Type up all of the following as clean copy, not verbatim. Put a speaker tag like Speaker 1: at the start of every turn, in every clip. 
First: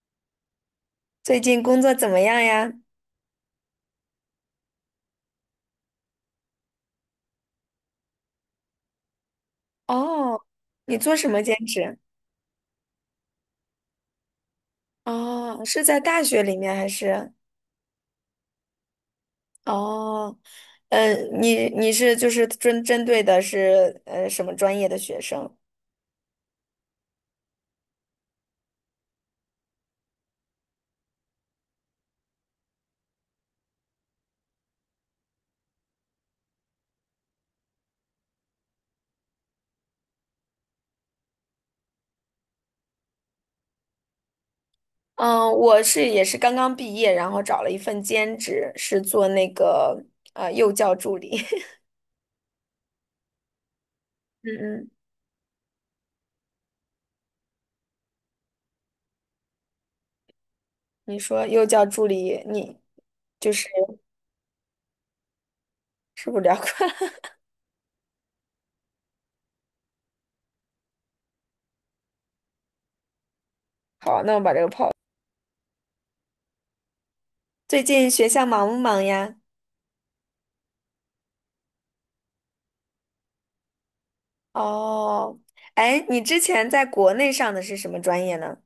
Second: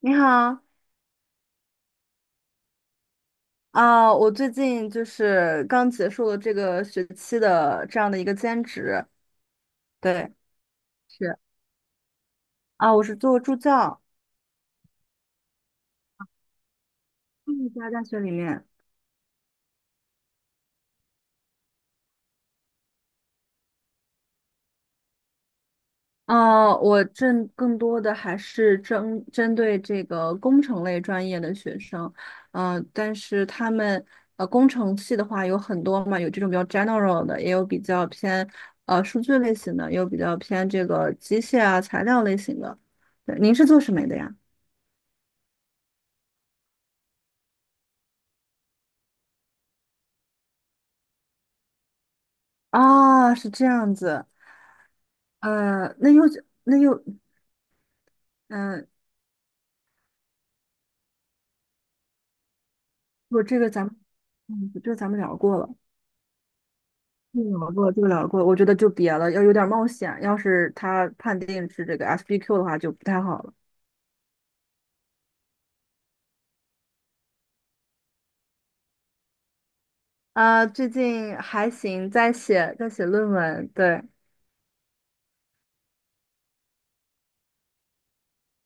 Speaker 1: 你好，
Speaker 2: 最近工作怎么样呀？
Speaker 1: 我最近就是刚结束了这个学期的这样的一个兼职。对，
Speaker 2: 哦，你做什
Speaker 1: 是
Speaker 2: 么兼职？
Speaker 1: 我是做助教。
Speaker 2: 哦，是在大学里面还是？
Speaker 1: 嗯，在大学里面。
Speaker 2: 哦，嗯，你是就是针对的是什么专业的学生？
Speaker 1: 我正更多的还是针对这个工程类专业的学生。但是他们工程系的话有很多嘛，有这种比较 general 的，也有比较偏数据类型的，也有比较偏这个机械啊材料类型的。对，您是做什么的呀？
Speaker 2: 嗯，我是也是刚刚毕业，然后找了一份兼职，是做那个幼教助理。
Speaker 1: 啊，是这样子。
Speaker 2: 嗯嗯，
Speaker 1: 呃，那又那又，嗯、
Speaker 2: 你说幼教助理，你
Speaker 1: 我
Speaker 2: 就
Speaker 1: 这
Speaker 2: 是
Speaker 1: 个咱们，嗯，这个咱们聊过了，
Speaker 2: 是不是聊过？
Speaker 1: 这个聊过，这个聊过，我觉得就别了，要有点冒险。要是他判定是这个 SBQ 的话，就不太好了。
Speaker 2: 好，那我把这个抛。最近学校忙不忙呀？
Speaker 1: 啊，最近还行，在写论文。对。
Speaker 2: 哦，哎，你之前在国内上的是什么专业呢？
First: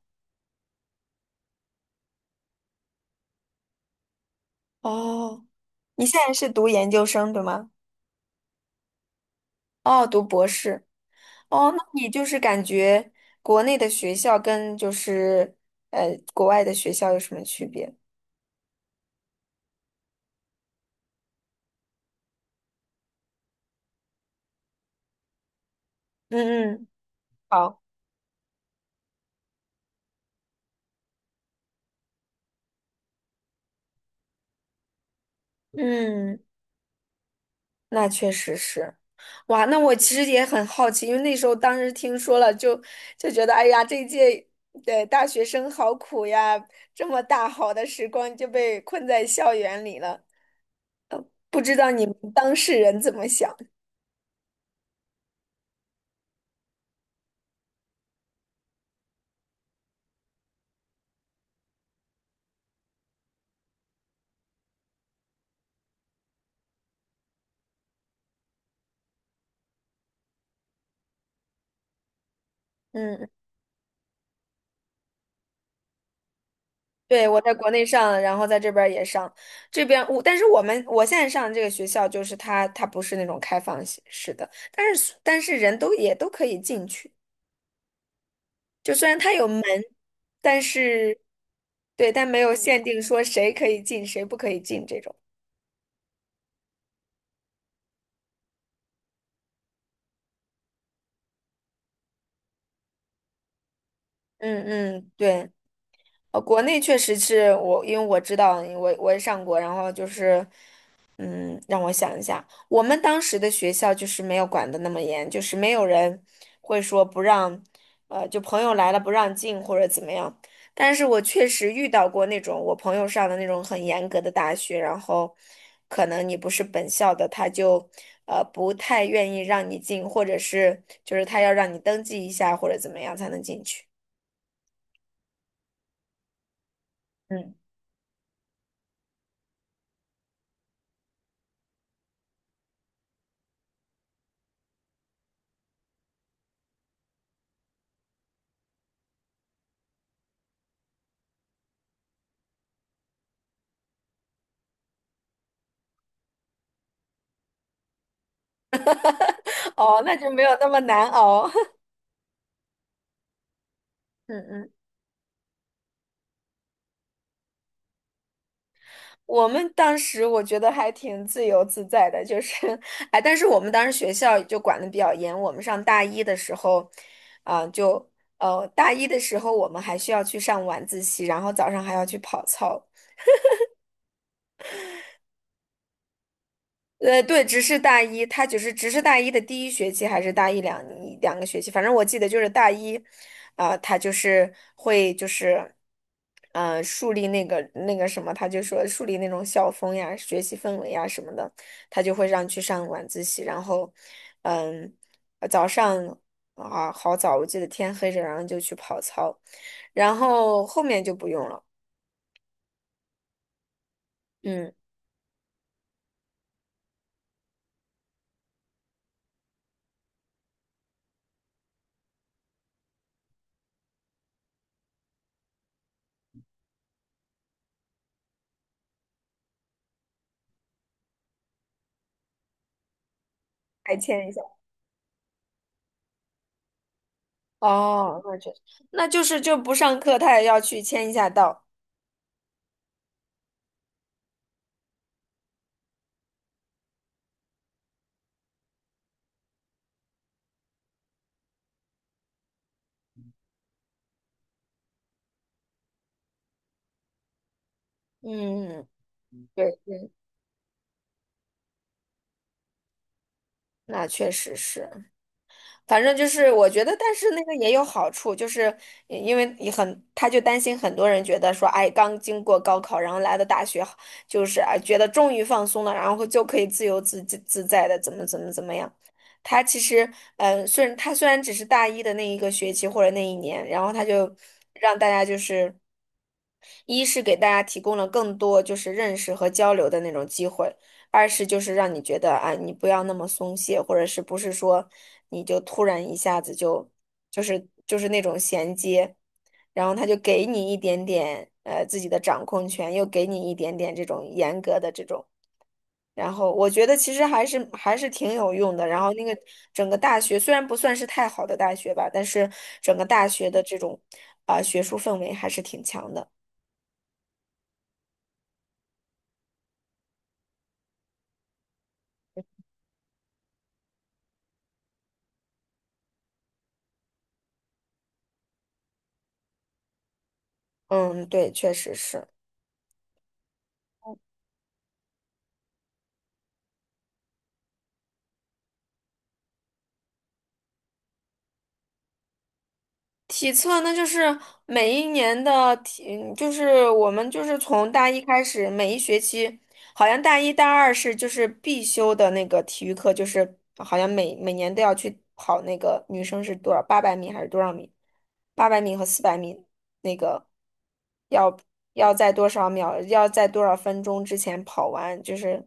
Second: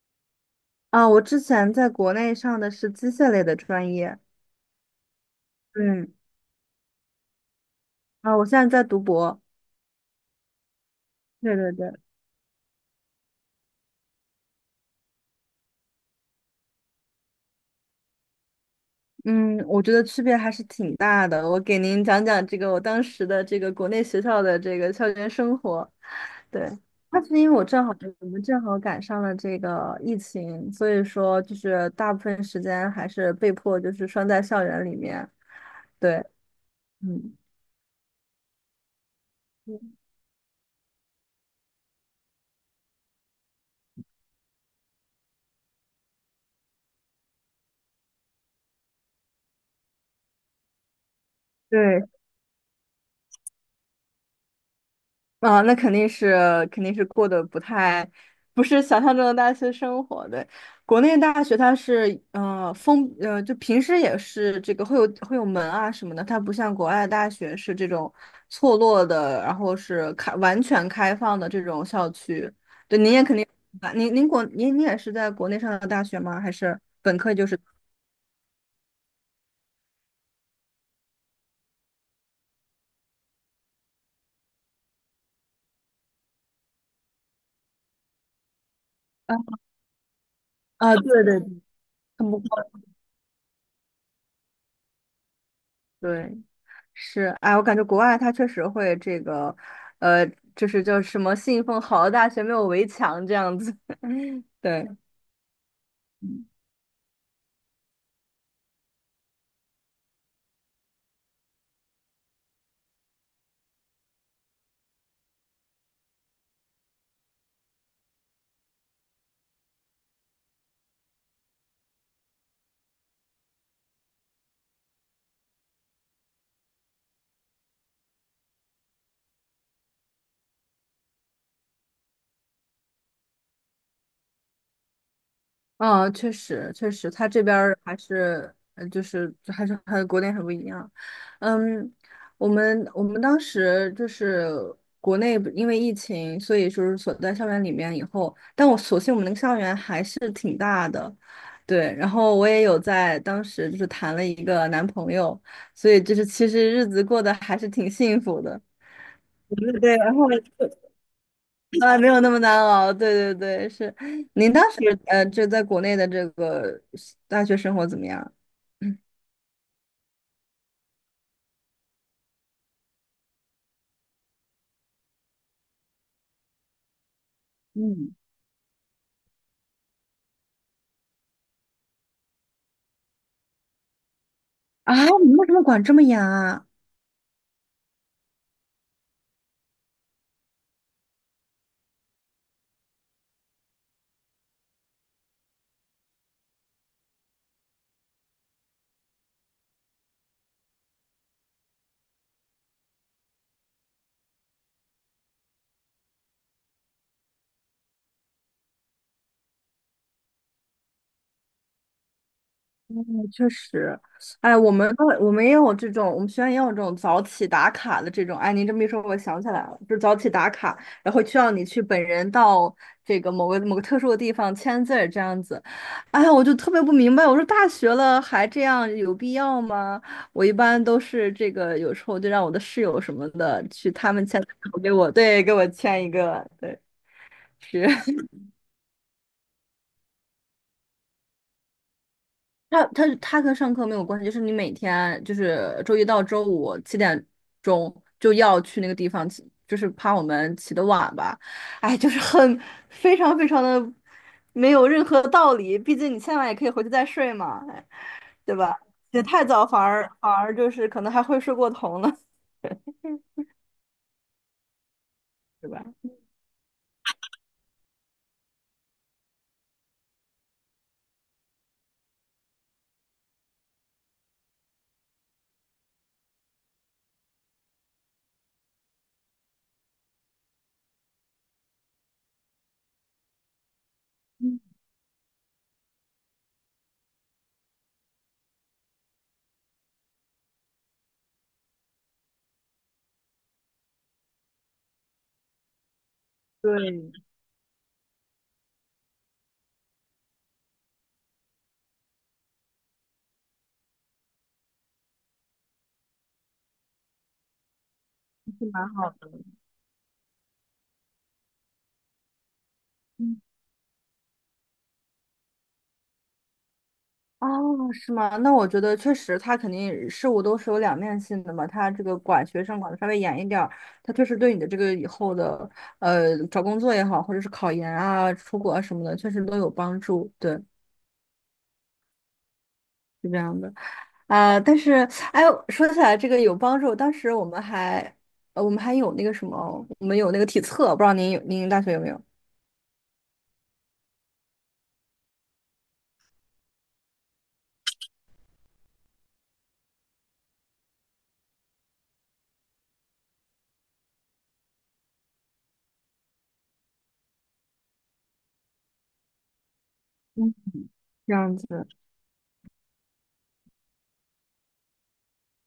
Speaker 1: 啊，我之前在国内上的是机械类的专业。
Speaker 2: 哦，你
Speaker 1: 嗯。
Speaker 2: 现在是读研究生，对吗？
Speaker 1: 啊，我现在在读博。
Speaker 2: 哦，读博士。
Speaker 1: 对
Speaker 2: 哦，
Speaker 1: 对
Speaker 2: 那
Speaker 1: 对。
Speaker 2: 你就是感觉国内的学校跟就是国外的学校有什么区别？
Speaker 1: 嗯，我觉得区别还是挺大的。我给您讲讲这个我当时的这个国内学校的这个校园生活。对，
Speaker 2: 嗯嗯，
Speaker 1: 那是因为
Speaker 2: 好，
Speaker 1: 我们正好赶上了这个疫情，所以说就是大部分时间还是被迫就是拴在校园里面。对。
Speaker 2: 嗯，
Speaker 1: 嗯。
Speaker 2: 那确实是。哇，那我
Speaker 1: 嗯，
Speaker 2: 其实也很好奇，因为那时候当时听说了就，就觉得，哎呀，这一届的大学生好苦呀，这么大好的时光就被困在校园里了。不知道
Speaker 1: 对。
Speaker 2: 你们当事人怎么想？
Speaker 1: 啊，那肯定是过得不太，不是想象中的大学生活。对，国内大学它是呃封呃，就平时也是这个会有门啊什么的。它不像国外的大学是这种错落的，然后是开完全开放的这种校区。对，您也
Speaker 2: 嗯，
Speaker 1: 肯定，您也是在国内上的大学吗？还是本
Speaker 2: 对，
Speaker 1: 科
Speaker 2: 我
Speaker 1: 就
Speaker 2: 在
Speaker 1: 是
Speaker 2: 国内上，然后在这边儿也上，这边我，但是我现在上的这个学校，就是它它不是那种开放式的，但是人都也都可以进去，就虽然它
Speaker 1: 啊
Speaker 2: 有门，但
Speaker 1: 啊，对
Speaker 2: 是
Speaker 1: 对对，
Speaker 2: 对，但
Speaker 1: 很不
Speaker 2: 没有
Speaker 1: 错。
Speaker 2: 限定说谁可以进，谁不可以进这种。
Speaker 1: 对。是，哎，我感觉国外它确实会这个，呃，就是叫什么信奉好的大学没有围墙这样子。
Speaker 2: 嗯
Speaker 1: 对。
Speaker 2: 嗯，对，呃，国内确实是我，因为我知道我也上过，然后就是嗯，让我想一下，我们当时的学校就是没有管得那么严，就是没有人会说不让，呃，就朋友来了不让进或者怎么样。但是我确实遇到过那种我朋友上的那种很严格的大学，然后可能你不是本校的，他就不太愿意让你进，或者是就是他要让你登记一下或者怎么样才能进去。
Speaker 1: 嗯，确实，确实，他这
Speaker 2: 嗯，
Speaker 1: 边儿还是，就是还是和国内很不一样。嗯，我们当时就是国内不因为疫情，所以就是锁在校园里面以后，但我所幸我们那个校园还是挺大的。对。然后我也有在当时就是谈了一个男朋友，所以就是其实日子过得还是挺幸福的。对对。
Speaker 2: 哦，
Speaker 1: 然
Speaker 2: 那
Speaker 1: 后
Speaker 2: 就没有那么难熬。
Speaker 1: 啊，没有那么难熬。对对对，是。
Speaker 2: 嗯
Speaker 1: 您当
Speaker 2: 嗯。
Speaker 1: 时就在国内的这个大学生活怎么样？嗯
Speaker 2: 我们当时我觉得还挺自由自在的，就是，哎，但是我们当时学校就管的比较严。我们上大一的时候，啊、就
Speaker 1: 嗯
Speaker 2: 大一的时候我们还需要去上晚自习，然后早上还要去跑操。
Speaker 1: 啊，你们为什么管这么严啊？
Speaker 2: 呃，对，只是大一，他只是大一的第一学期，还是大一两个学期，反正我记得就是大一，啊、他就是会就是，树立那个什么，他就说树立那种校风呀、学习氛围呀什么的，他就会让去上晚自习，然后，嗯，早上啊好早，我记得天黑着，然后就去跑操，然后后面就不用了，
Speaker 1: 嗯，确实。哎，
Speaker 2: 嗯，
Speaker 1: 我们也有这种，我们学院也有这种早起打卡的这种。哎，您这么一说，我想起来了，就是早起打卡，然后需要你去本人到这个某个某个特殊的地方签字儿这样子。哎呀，我就特别不明白，我说大学了还这样有必要吗？我一般都是这个，有时候就让我的室友什么的去
Speaker 2: 还
Speaker 1: 他们
Speaker 2: 欠一
Speaker 1: 签
Speaker 2: 下。
Speaker 1: 字，然后给我，对，给我签一个。对，是。
Speaker 2: 哦，那确实，那就是就不上课，他也要去签一下到。
Speaker 1: 他跟上课没有关系，就是你每天就是周一到周五7点钟就要去那个地方起，就是怕我们起得晚吧。哎，就是很非常非常的没有任何道理。毕竟你现在也可以回去再睡嘛。哎，对吧？
Speaker 2: 嗯，
Speaker 1: 起得太早
Speaker 2: 对，
Speaker 1: 反而就是可能还会睡过头呢。
Speaker 2: 那确实是，
Speaker 1: 对吧？
Speaker 2: 反正就是我觉得，但是那个也有好处，就是因为也很，他就担心很多人觉得说，哎，刚经过高考，然后来到大学，就是哎，觉得终于放松了，然后就可以自由自在的怎么样。他其实，嗯，虽然他虽然只是大一的那一个学期或者那一年，然后他就让大家就是。一是给大家提供了更多就是认识和交流的那种机会，二是就是让你觉得啊，你不要那么松懈，或者是不是说你就突然一下子就就是就是那种衔接，然后他就给你一点点自己的掌控权，又给你一点点这种严格的这种，然后我觉得其实还是挺有
Speaker 1: 是
Speaker 2: 用的。
Speaker 1: 蛮
Speaker 2: 然
Speaker 1: 好
Speaker 2: 后那
Speaker 1: 的。
Speaker 2: 个整个大学虽然不算是太好的大学吧，但是整个大学的这种啊、学术氛围还是挺强的。
Speaker 1: 哦，是吗？那我觉得确实，他肯定事物都是有两面性的嘛。他这个管学生管的稍微严一点儿，他确实对你的这个以后的找工作也好，或者是考研啊、出国啊什么的，确实都有帮助。对，
Speaker 2: 嗯，对，确实是
Speaker 1: 是这样的啊。但是，哎，说起来这个有帮助，当时我们还有那个什么，我们有那个体测，不知道您有您大学有没有？
Speaker 2: 体测那就是每一年的体，就是我们就是从大一开始，每一学期，好像大一大二是就是必修的那个体育课，就是好像每年都要去跑那个女生是多少八百米还是多少米，八百米和400米那个
Speaker 1: 嗯，这
Speaker 2: 要
Speaker 1: 样子。
Speaker 2: 要在多少秒，要在多少分钟之前跑完，就是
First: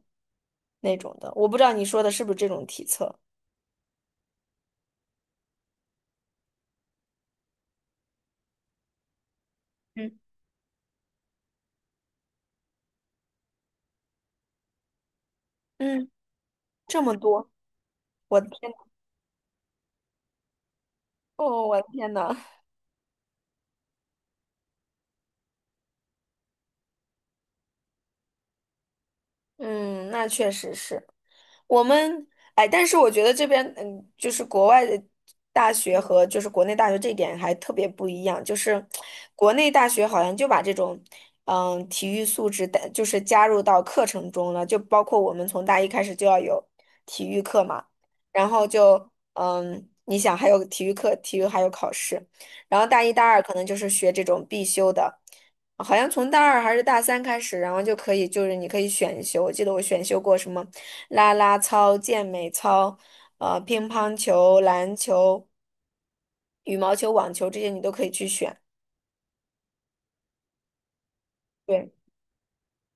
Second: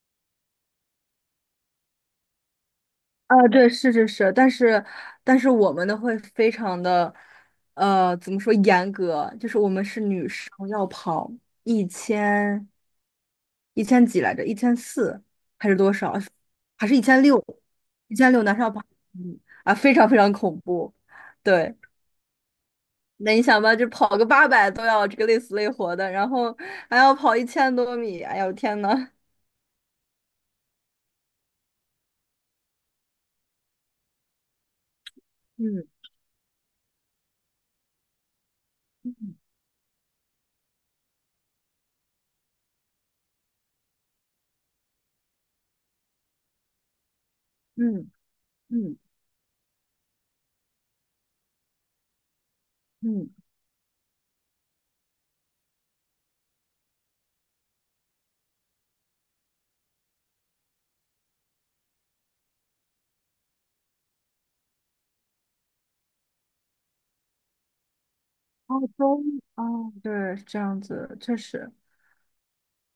Speaker 2: 那种的。我不知道你说的是不是这种体测。
Speaker 1: 啊，对，是是是，但是我们的会非常的，怎么说严格？就是我们是
Speaker 2: 嗯，
Speaker 1: 女生要跑一千一千几来着，1400还是多
Speaker 2: 嗯，
Speaker 1: 少？还是
Speaker 2: 这
Speaker 1: 一
Speaker 2: 么
Speaker 1: 千六？
Speaker 2: 多，
Speaker 1: 一千
Speaker 2: 我
Speaker 1: 六
Speaker 2: 的
Speaker 1: 男生要
Speaker 2: 天。
Speaker 1: 跑。嗯。啊，非常非常恐怖。
Speaker 2: 哦，
Speaker 1: 对，
Speaker 2: 我的天呐，
Speaker 1: 那你想吧，就跑个800都要这个累死累活的，然后还要跑1000多米。哎呦天呐！
Speaker 2: 嗯，那确实是。我们哎，但是我觉得这边就是国外的大学
Speaker 1: 嗯
Speaker 2: 和就是国内大学这一点还特别不一样，就是
Speaker 1: 嗯
Speaker 2: 国内大学好像就把这种体育素质带就是加入到课程中了，就包括我们从大一开始就要有体育课嘛，
Speaker 1: 嗯
Speaker 2: 然后
Speaker 1: 嗯
Speaker 2: 就你想还有体育课，体育还有考试，然后大一大
Speaker 1: 嗯。
Speaker 2: 二可能就是学这种必修的。好像从大二还是大三开始，然后就可以，就是你可以选修。我记得我选修过什么。啦啦操、健美操、乒乓球、篮球、羽毛球、网球这些你都可以去选。
Speaker 1: 哦，中。哦，对，是这样子，确实。
Speaker 2: 对，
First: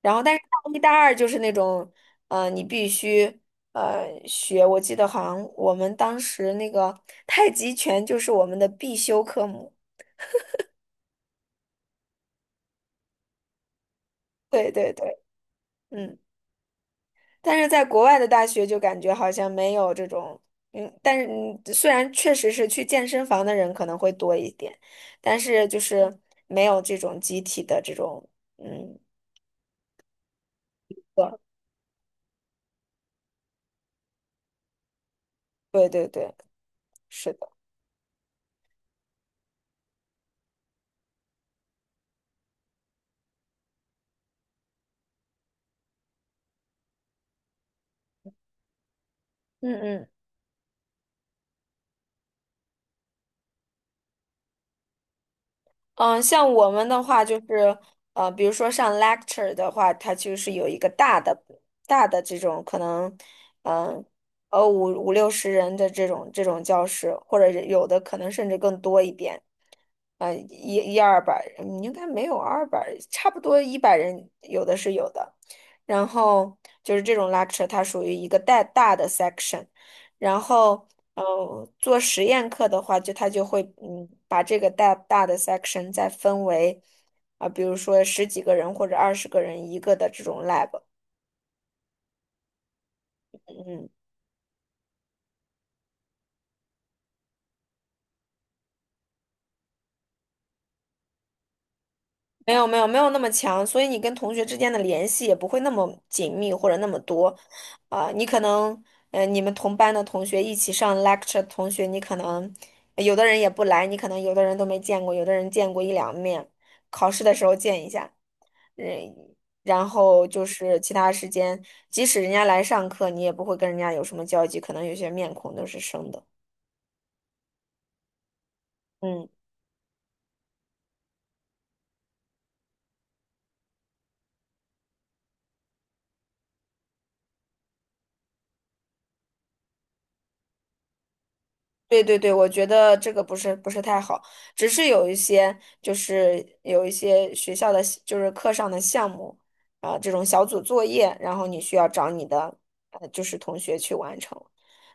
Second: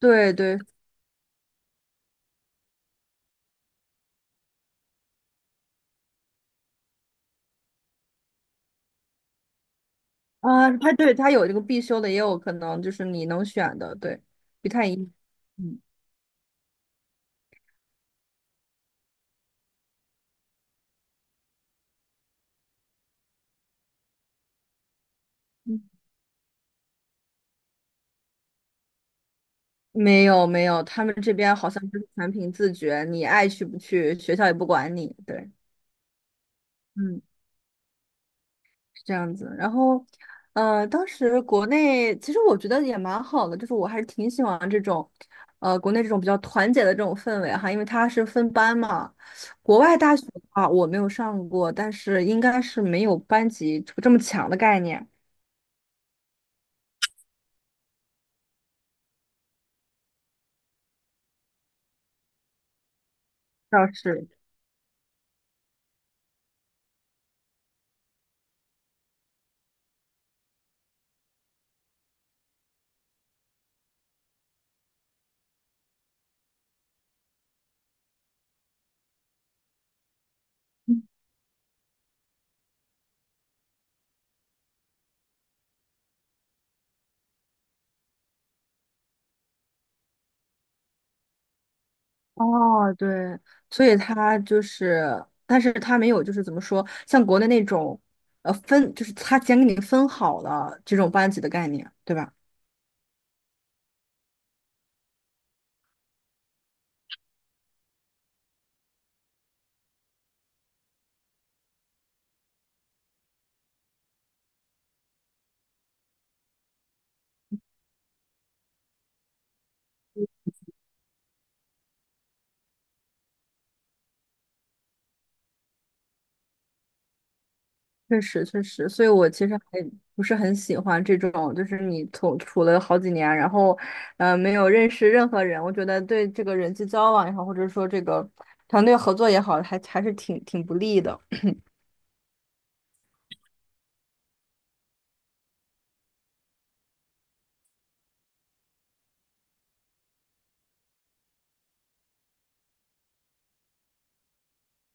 Speaker 2: 然后但是
Speaker 1: 对。
Speaker 2: 大一、大二就是那种，呃，你必须学。我记得好像我们当时那个太极拳就是我们的必修科目。
Speaker 1: 啊，它对它有这个必修的，也有可能就是你能选的。对，不
Speaker 2: 对
Speaker 1: 太
Speaker 2: 对
Speaker 1: 一样。
Speaker 2: 对，
Speaker 1: 嗯。
Speaker 2: 嗯。但是在国外的大学就感觉好像没有这种，嗯，但是虽然确实是去健身房的人可能会多一点，但是就
Speaker 1: 嗯，
Speaker 2: 是没有这种集体的这种，嗯，
Speaker 1: 没有没有，他们这边好像就是全凭自觉，你爱去不去，学校也不管你。对。
Speaker 2: 对对对对，
Speaker 1: 嗯，
Speaker 2: 是的，
Speaker 1: 是这样子。然后，当时国内其实我觉得也蛮好的，就是我还是挺喜欢这种，国内这种比较团结的这种氛围哈。因为它是分班嘛。
Speaker 2: 嗯
Speaker 1: 国外
Speaker 2: 嗯。
Speaker 1: 大学的话我没有上过，但是应该是没有班级这么强的概念。
Speaker 2: 嗯，像我们的话，就是比如说上 lecture 的话，它就是有一个大的、大的这种可能，
Speaker 1: 倒
Speaker 2: 嗯，
Speaker 1: 是
Speaker 2: 五六十人的这种教室，或者是有的可能甚至更多一点，一二百，嗯应该没有二百，差不多100人，有的是有的。然后就是这种 lecture，它属于一个带大的 section，然后。做实验课的话，就他就会把这个大大的 section 再分为啊、比如说十几个人或者20个人一个的这种 lab，
Speaker 1: 哦，对，所
Speaker 2: 嗯，
Speaker 1: 以他就是，但是他没有就是怎么说，像国内那种，分就是他先给你分好了这种班级的概念，对吧？
Speaker 2: 没有那么强，所以你跟同学之间的联系也不会那么紧密或者那么多，啊、你可能你们同班的同学一起上 lecture 的同学，你可能有的人也不来，你可能有的人都没见过，有的人见过一两面，考试的时候见一下。嗯，然后就是其他时间，即使人家来上课，你也不会跟人家有什么交集，可能有些面孔都是生的。
Speaker 1: 确实确实，所以
Speaker 2: 嗯。
Speaker 1: 我其实还不是很喜欢这种，就是你从处了好几年，然后没有认识任何人。我觉得对这个人际交往也好，或者说这个团队合作也好，还是挺不利的。
Speaker 2: 对对对，我觉得这个不是太好，只是有一些就是有一些学校的就是课上的项目啊，这种小组作业，然后你需要找你的就是同学去完成，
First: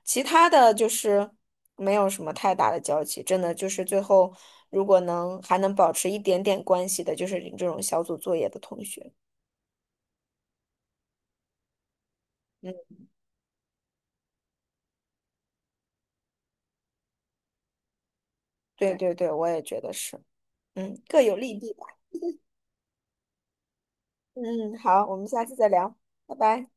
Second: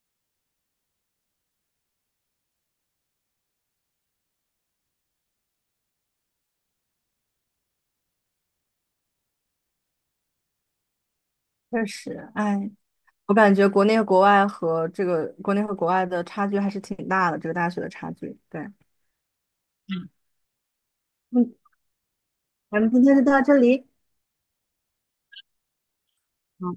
Speaker 2: 其他的就是没有什么太大的交集，真的就是最后如果能还能保持一点点关系的，就是你这种小组作业的同学。
Speaker 1: 确实，哎，
Speaker 2: 嗯，
Speaker 1: 我感觉国内和国外的差距还是挺大的，这个大学的差距。对。
Speaker 2: 对对对，我也觉得是，嗯，各有利
Speaker 1: 嗯，
Speaker 2: 弊吧。
Speaker 1: 咱们今天就到这里。
Speaker 2: 嗯，嗯好，我们下次再聊，拜拜。